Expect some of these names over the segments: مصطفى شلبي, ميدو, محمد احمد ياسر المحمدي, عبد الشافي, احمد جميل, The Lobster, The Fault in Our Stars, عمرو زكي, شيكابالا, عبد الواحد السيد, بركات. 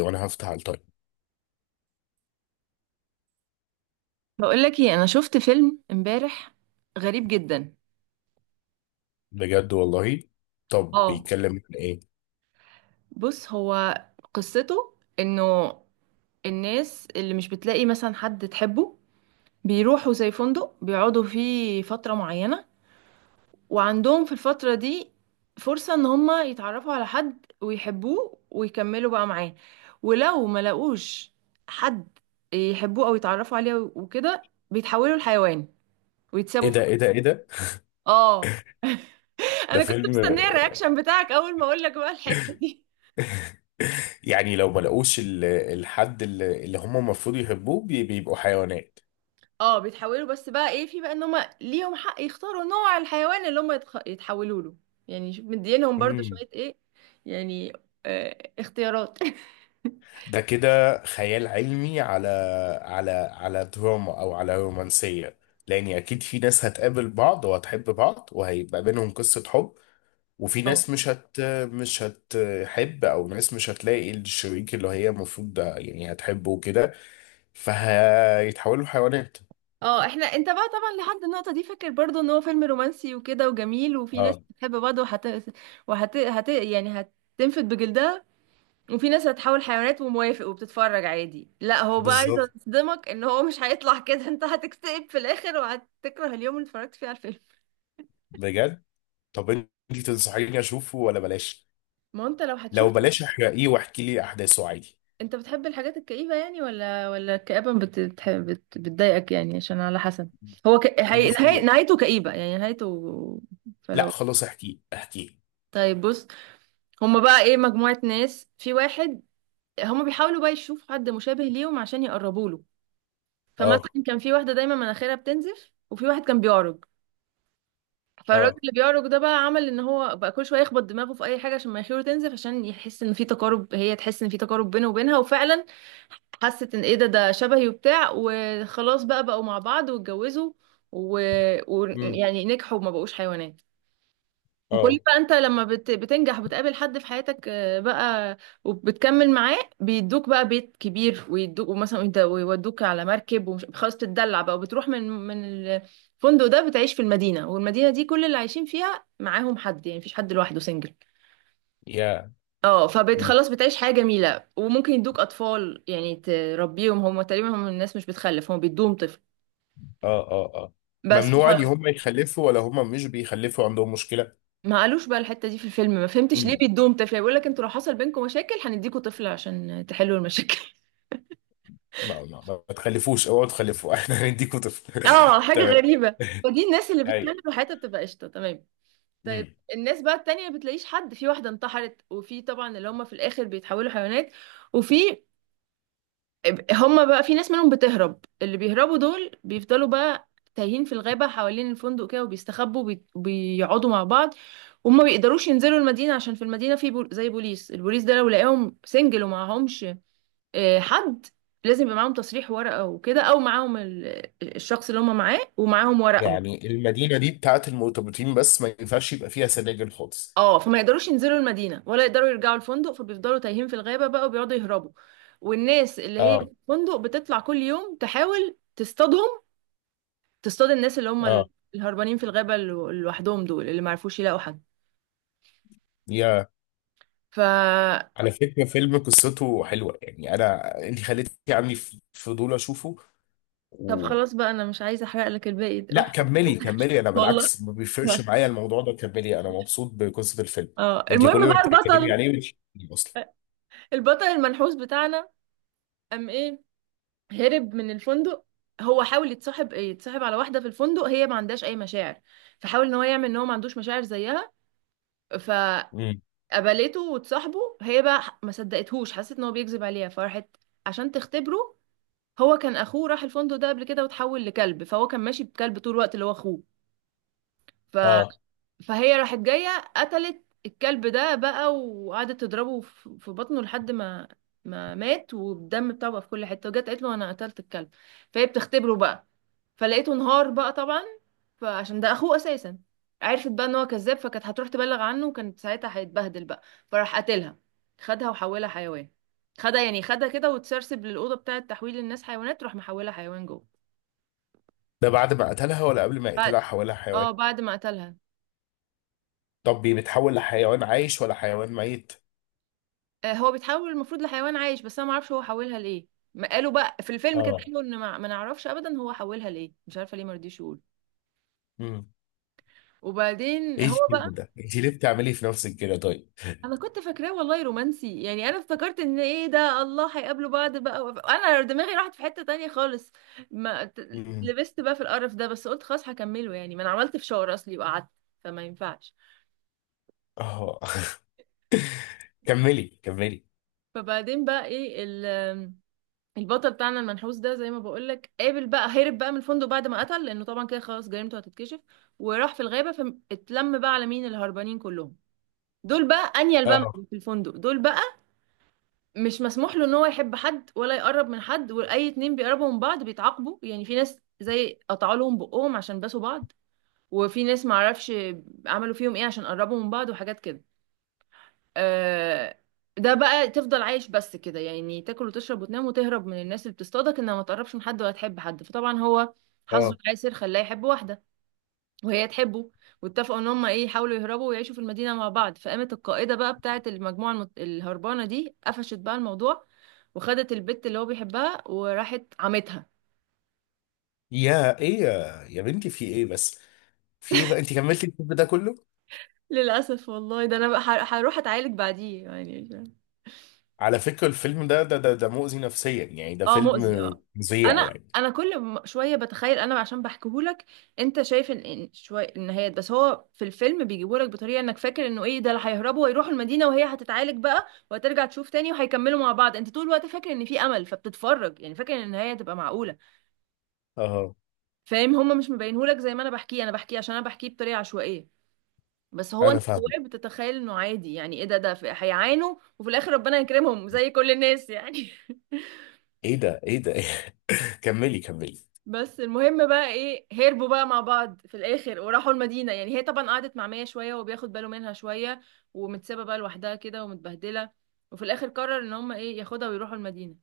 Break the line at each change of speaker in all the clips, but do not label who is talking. وانا هفتح على التايم.
بقول لك ايه، انا شفت فيلم امبارح غريب جدا.
بجد والله. طب
اه،
بيتكلم عن ايه؟
بص، هو قصته انه الناس اللي مش بتلاقي مثلا حد تحبه بيروحوا زي فندق بيقعدوا فيه فترة معينة، وعندهم في الفترة دي فرصة ان هما يتعرفوا على حد ويحبوه ويكملوا بقى معاه، ولو ما لقوش حد يحبوه او يتعرفوا عليه وكده بيتحولوا لحيوان
ايه
ويتسابوا في.
ده، ايه ده، ايه ده!
اه،
ده
انا كنت
فيلم؟
مستنيه الرياكشن بتاعك اول ما اقول لك بقى الحته دي.
يعني لو ما لقوش الحد اللي هم المفروض يحبوه، بيبقوا حيوانات.
اه، بيتحولوا، بس بقى ايه، في بقى ان هم ليهم حق يختاروا نوع الحيوان اللي هم يتحولوا له. يعني شوف مدينهم برضو
امم
شويه ايه، يعني اختيارات.
ده كده خيال علمي على دراما او على رومانسية، لان اكيد في ناس هتقابل بعض وهتحب بعض وهيبقى بينهم قصة حب، وفي
اه،
ناس مش هتحب، او ناس مش هتلاقي الشريك اللي هي المفروض ده يعني هتحبه وكده، فهيتحولوا حيوانات.
اه، احنا، انت بقى طبعا لحد النقطه دي فاكر برضو ان هو فيلم رومانسي وكده وجميل، وفي ناس
اه،
بتحب بعض يعني هتنفد بجلدها. وفي ناس هتحول حيوانات وموافق وبتتفرج عادي. لا، هو بقى عايز
بالظبط.
يصدمك ان هو مش هيطلع كده. انت هتكتئب في الاخر وهتكره اليوم اللي اتفرجت فيه على الفيلم.
بجد. طب انت تنصحيني اشوفه ولا بلاش؟
ما هو انت لو
لو
هتشوف،
بلاش احرقيه واحكي لي احداثه عادي.
انت بتحب الحاجات الكئيبة يعني، ولا الكآبة بتضايقك يعني، عشان على حسب. هو ك... هي... نهاية...
بصي.
نهايته كئيبة، يعني نهايته.
لا
فلو
خلاص، احكيه احكيه.
طيب، بص. هما بقى ايه مجموعة ناس في واحد، هما بيحاولوا بقى يشوفوا حد مشابه ليهم عشان يقربوا له.
اه.
فمثلا كان في واحدة دايما مناخيرها بتنزف وفي واحد كان بيعرج. فالراجل
اه.
اللي بيعرج ده بقى عمل ان هو بقى كل شويه يخبط دماغه في اي حاجه عشان مناخيره تنزف، عشان يحس ان في تقارب، هي تحس ان في تقارب بينه وبينها. وفعلا حست ان ايه ده، ده شبهي وبتاع، وخلاص بقى بقوا مع بعض واتجوزوا.
امم.
يعني نجحوا وما بقوش حيوانات. وكل
اه.
بقى انت لما بتنجح وبتقابل حد في حياتك بقى وبتكمل معاه، بيدوك بقى بيت كبير، ويدوك مثلا انت ويودوك على مركب ومش خلاص بتدلع بقى، وبتروح من الفندق ده، بتعيش في المدينة، والمدينة دي كل اللي عايشين فيها معاهم حد، يعني مفيش حد لوحده سنجل.
يا.
اه،
امم.
فخلاص بتعيش حياة جميلة، وممكن يدوك اطفال يعني تربيهم، هم تقريبا هم الناس مش بتخلف، هم بيدوهم طفل.
اه. اه. اه.
بس
ممنوع ان هم يخلفوا ولا هم مش بيخلفوا عندهم مشكلة؟
ما قالوش بقى الحته دي في الفيلم، ما فهمتش ليه بيدوهم طفل، يعني بيقول لك انتوا لو حصل بينكم مشاكل هنديكوا طفل عشان تحلوا المشاكل.
ما تخلفوش، اوعوا تخلفوا احنا هنديكوا طفل
اه، حاجه
تمام.
غريبه. فدي الناس اللي بتكمل
ايوه.
وحياتها بتبقى قشطه، تمام. طيب،
مم.
الناس بقى التانية ما بتلاقيش حد، في واحده انتحرت، وفي طبعا اللي هم في الاخر بيتحولوا حيوانات. وفي هم بقى في ناس منهم بتهرب، اللي بيهربوا دول بيفضلوا بقى تايهين في الغابه حوالين الفندق كده وبيستخبوا وبيقعدوا مع بعض. وهم ما بيقدروش ينزلوا المدينة، عشان في المدينة في زي بوليس. البوليس ده لو لقاهم سنجل ومعهمش حد، لازم يبقى معاهم تصريح ورقة وكده، او معاهم الشخص اللي هم معاه ومعاهم ورقهم.
يعني المدينه دي بتاعت المرتبطين بس، ما ينفعش يبقى فيها سناجل خالص؟
اه، فما يقدروش ينزلوا المدينة ولا يقدروا يرجعوا الفندق، فبيفضلوا تايهين في الغابة بقى وبيقعدوا يهربوا. والناس اللي هي في
اه.
الفندق بتطلع كل يوم تحاول تصطادهم، تصطاد الناس اللي هم
اه.
الهربانين في الغابة لوحدهم، دول اللي ما عرفوش يلاقوا حد.
يا.
ف
على فكره، فيلم قصته حلوه يعني. انا انت خليتي عندي فضول اشوفه
طب
و...
خلاص بقى، انا مش عايزة احرق لك الباقي، روح.
لا كملي كملي، انا بالعكس
والله،
ما بيفرقش معايا الموضوع ده. كملي، انا مبسوط بقصه الفيلم.
اه،
انت كل
المهم
ما
بقى
بتتكلمي
البطل
عليه مش اصلا.
البطل المنحوس بتاعنا قام ايه، هرب من الفندق. هو حاول يتصاحب على واحده في الفندق، هي ما عندهاش اي مشاعر، فحاول ان هو يعمل ان هو ما عندوش مشاعر زيها فقبلته.
مم.
وتصاحبه، هي بقى ما صدقتهوش، حست ان هو بيكذب عليها فراحت عشان تختبره. هو كان اخوه راح الفندق ده قبل كده وتحول لكلب، فهو كان ماشي بكلب طول الوقت اللي هو اخوه.
اه.
فهي راحت جاية قتلت الكلب ده بقى وقعدت تضربه في بطنه لحد ما مات، والدم بتاعه بقى في كل حتة، وجت قالت له انا قتلت الكلب، فهي بتختبره بقى، فلقيته انهار بقى طبعا، فعشان ده اخوه اساسا. عرفت بقى ان هو كذاب، فكانت هتروح تبلغ عنه، وكانت ساعتها هيتبهدل بقى، فراح قتلها، خدها وحولها حيوان، خدها يعني خدها كده، وتسرسب للأوضة بتاعة تحويل الناس حيوانات، راح محولها حيوان جوه.
ده بعد ما قتلها ولا قبل ما يقتلها
بعد.
حولها حيوان؟
اه بعد ما قتلها.
طب بيتحول لحيوان عايش ولا حيوان ميت؟
هو بيتحول المفروض لحيوان عايش، بس انا ما اعرفش هو حولها ليه، ما قالوا بقى في الفيلم كده،
اه.
قالوا ان ما نعرفش ابدا هو حولها ليه، مش عارفه ليه ما رضيش يقول.
مم.
وبعدين
ايه
هو
الفيلم
بقى.
ده؟ انت ليه بتعملي في نفسك كده طيب؟
انا كنت فاكراه والله رومانسي، يعني انا افتكرت ان ايه ده، الله هيقابلوا بعض بقى، انا دماغي راحت في حته تانية خالص. ما ت-
مم.
لبست بقى في القرف ده، بس قلت خلاص هكمله، يعني ما انا عملت فشار اصلي وقعدت، فما ينفعش.
اه كملي كملي.
فبعدين بقى ايه، البطل بتاعنا المنحوس ده زي ما بقولك، قابل بقى، هرب بقى من الفندق بعد ما قتل، لانه طبعا كده خلاص جريمته هتتكشف، وراح في الغابة فاتلم بقى على مين، الهربانين كلهم دول بقى، انيل بقى من
اه.
في الفندق دول بقى، مش مسموح له ان هو يحب حد ولا يقرب من حد، واي اتنين بيقربوا من بعض بيتعاقبوا، يعني في ناس زي قطعوا لهم بقهم عشان باسوا بعض، وفي ناس معرفش عملوا فيهم ايه عشان قربوا من بعض وحاجات كده. آه، ده بقى تفضل عايش بس كده، يعني تاكل وتشرب وتنام وتهرب من الناس اللي بتصطادك، انها ما تقربش من حد ولا تحب حد. فطبعا هو حظه
اه.
العسر خلاه يحب واحده، وهي تحبه، واتفقوا ان هم ايه، يحاولوا يهربوا ويعيشوا في المدينه مع بعض، فقامت القائده بقى بتاعه المجموعه الهربانه دي قفشت بقى الموضوع، وخدت البت اللي هو بيحبها وراحت عمتها.
يا. ايه، يا بنتي، في ايه بس؟ في ايه بقى، انت كملتي الفيلم ده كله؟
للاسف والله، ده انا بقى هروح اتعالج بعديه يعني.
على فكرة الفيلم ده ده مؤذي نفسيا، يعني ده
اه،
فيلم
مؤذي، اه.
فظيع
انا
يعني.
انا كل شويه بتخيل، انا عشان بحكيهولك. انت شايف ان شويه النهايات، بس هو في الفيلم بيجيبهولك بطريقه انك فاكر انه ايه ده اللي هيهربوا ويروحوا المدينه، وهي هتتعالج بقى وهترجع تشوف تاني وهيكملوا مع بعض، انت طول الوقت فاكر ان في امل فبتتفرج يعني، فاكر ان النهايه هتبقى معقوله.
اه.
فاهم، هما مش مبينهولك زي ما انا بحكيه، انا بحكيه عشان انا بحكيه بطريقه عشوائيه، بس هو
انا
انت
فاهم.
جواك بتتخيل انه عادي، يعني ايه ده، ده هيعانوا وفي الاخر ربنا يكرمهم زي كل الناس يعني.
ايه ده، ايه ده كملي كملي.
بس المهم بقى ايه، هربوا بقى مع بعض في الاخر وراحوا المدينة يعني، هي طبعا قعدت مع مية شوية وبياخد باله منها شوية، ومتسابة بقى لوحدها كده ومتبهدلة، وفي الاخر قرر ان هم ايه، ياخدها ويروحوا المدينة.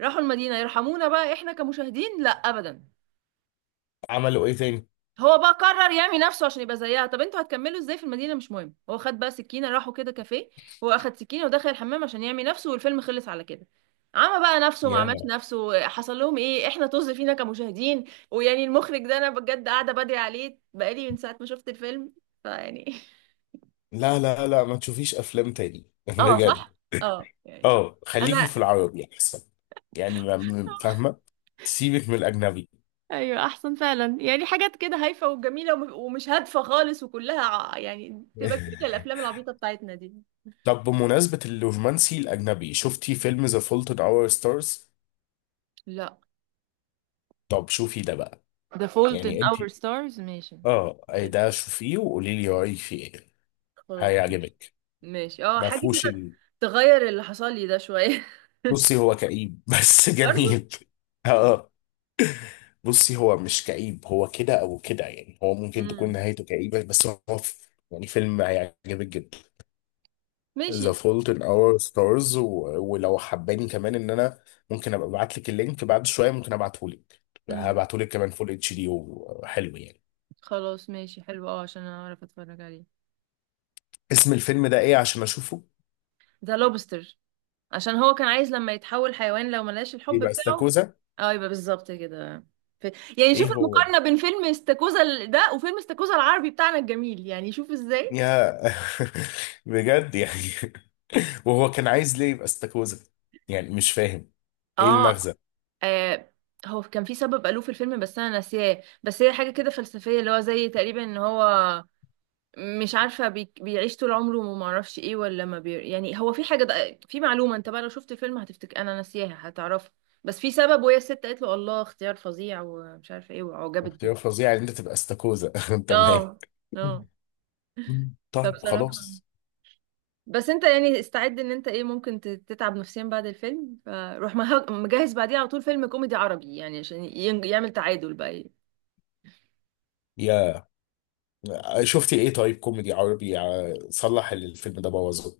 راحوا المدينة يرحمونا بقى احنا كمشاهدين؟ لا، ابدا.
عملوا ايه تاني؟
هو بقى قرر يعمي نفسه عشان يبقى زيها. طب انتوا هتكملوا ازاي في المدينه؟ مش مهم. هو خد بقى سكينه، راحوا كده كافيه، هو اخد سكينه ودخل الحمام عشان يعمي نفسه، والفيلم خلص على كده. عمى بقى نفسه، ما
يا.
عملش نفسه، حصل لهم ايه، احنا طز فينا كمشاهدين. ويعني المخرج ده انا بجد قاعده بدري عليه بقالي من ساعه ما شفت الفيلم، فيعني.
لا، لا، لا، ما تشوفيش افلام تاني
اه
بجد.
صح. اه، يعني
اه. خليكي
انا.
في العربي احسن. يعني فاهمه. سيبك من الاجنبي.
ايوه، احسن فعلا، يعني حاجات كده هايفه وجميله ومش هادفه خالص، وكلها يعني تبقى كل الافلام العبيطه بتاعتنا دي.
طب بمناسبه الرومانسي الاجنبي، شفتي فيلم ذا فولت ان اور ستارز؟
لا.
طب شوفي ده بقى.
The Fault in
يعني انت،
Our Stars، ماشي.
اه أي ده شوفيه وقولي لي رايك فيه ايه.
خلاص ماشي.
هيعجبك.
ماشي، اه،
ما
حاجة
فيهوش
كده
ال.
تغير اللي حصل لي ده شوية.
بصي هو كئيب بس
برضو.
جميل. اه. آه. بصي هو مش كئيب، هو كده او كده يعني، هو ممكن تكون
امم.
نهايته كئيبه بس هو يعني فيلم هيعجبك جدا. ذا
ماشي.
فولت ان اور ستارز، ولو حباني كمان ان انا ممكن ابقى ابعت لك اللينك بعد شويه، ممكن ابعته لك.
امم.
هبعته لك كمان فول اتش دي وحلو يعني.
خلاص ماشي، حلو، اه، عشان اعرف اتفرج عليه.
اسم الفيلم ده ايه عشان اشوفه؟
ذا لوبستر، عشان هو كان عايز لما يتحول حيوان لو ملاش الحب
يبقى
بتاعه.
استاكوزا.
اه، يبقى بالظبط كده. ف... يعني شوف
ايه هو.
المقارنة بين فيلم استاكوزا ده وفيلم استاكوزا العربي بتاعنا الجميل، يعني شوف ازاي.
يا بجد يعني وهو كان عايز ليه يبقى استاكوزا؟ يعني مش فاهم، ايه
اه.
المغزى؟
آه هو كان في سبب قالوه في الفيلم بس انا ناسياه، بس هي حاجه كده فلسفيه، اللي هو زي تقريبا ان هو مش عارفه بيعيش طول عمره، وما اعرفش ايه ولا ما بي، يعني هو في حاجه، ده في معلومه، انت بقى لو شفت الفيلم هتفتكر انا ناسياها، هتعرفها. بس في سبب، وهي الست قالت له الله اختيار فظيع ومش عارفه ايه، وعجبت بيه.
اختيار فظيع ان انت تبقى استاكوزا تمام.
اه. اه.
طيب
فبصراحه،
خلاص.
بس انت يعني استعد ان انت ايه، ممكن تتعب نفسيا بعد الفيلم، فروح مجهز بعديها على طول فيلم كوميدي عربي، يعني عشان يعمل تعادل بقى.
يا. شفتي ايه طيب، كوميدي عربي صلح اللي الفيلم ده بوظه؟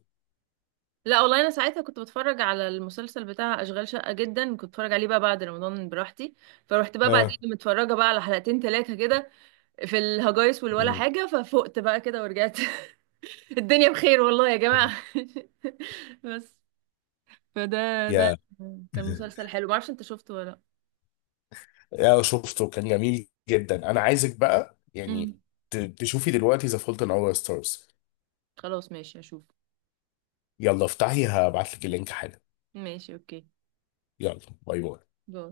لا والله، انا ساعتها كنت بتفرج على المسلسل بتاع اشغال شقه، جدا كنت بتفرج عليه بقى بعد رمضان براحتي. فروحت بقى بعدين
اه.
متفرجه بقى على حلقتين ثلاثة كده في الهجايس والولا
مم.
حاجه، ففقت بقى كده ورجعت. الدنيا بخير والله يا جماعه. بس. فده ده
يا
كان مسلسل حلو، ما اعرفش انت شفته ولا لا.
يا شفته، كان جميل جدا. انا عايزك بقى يعني
مم.
تشوفي دلوقتي ذا فولت ان اور ستارز.
خلاص ماشي هشوف.
يلا افتحي، هبعت لك اللينك حالا.
ماشي، اوكي.
يلا. باي باي.
باي.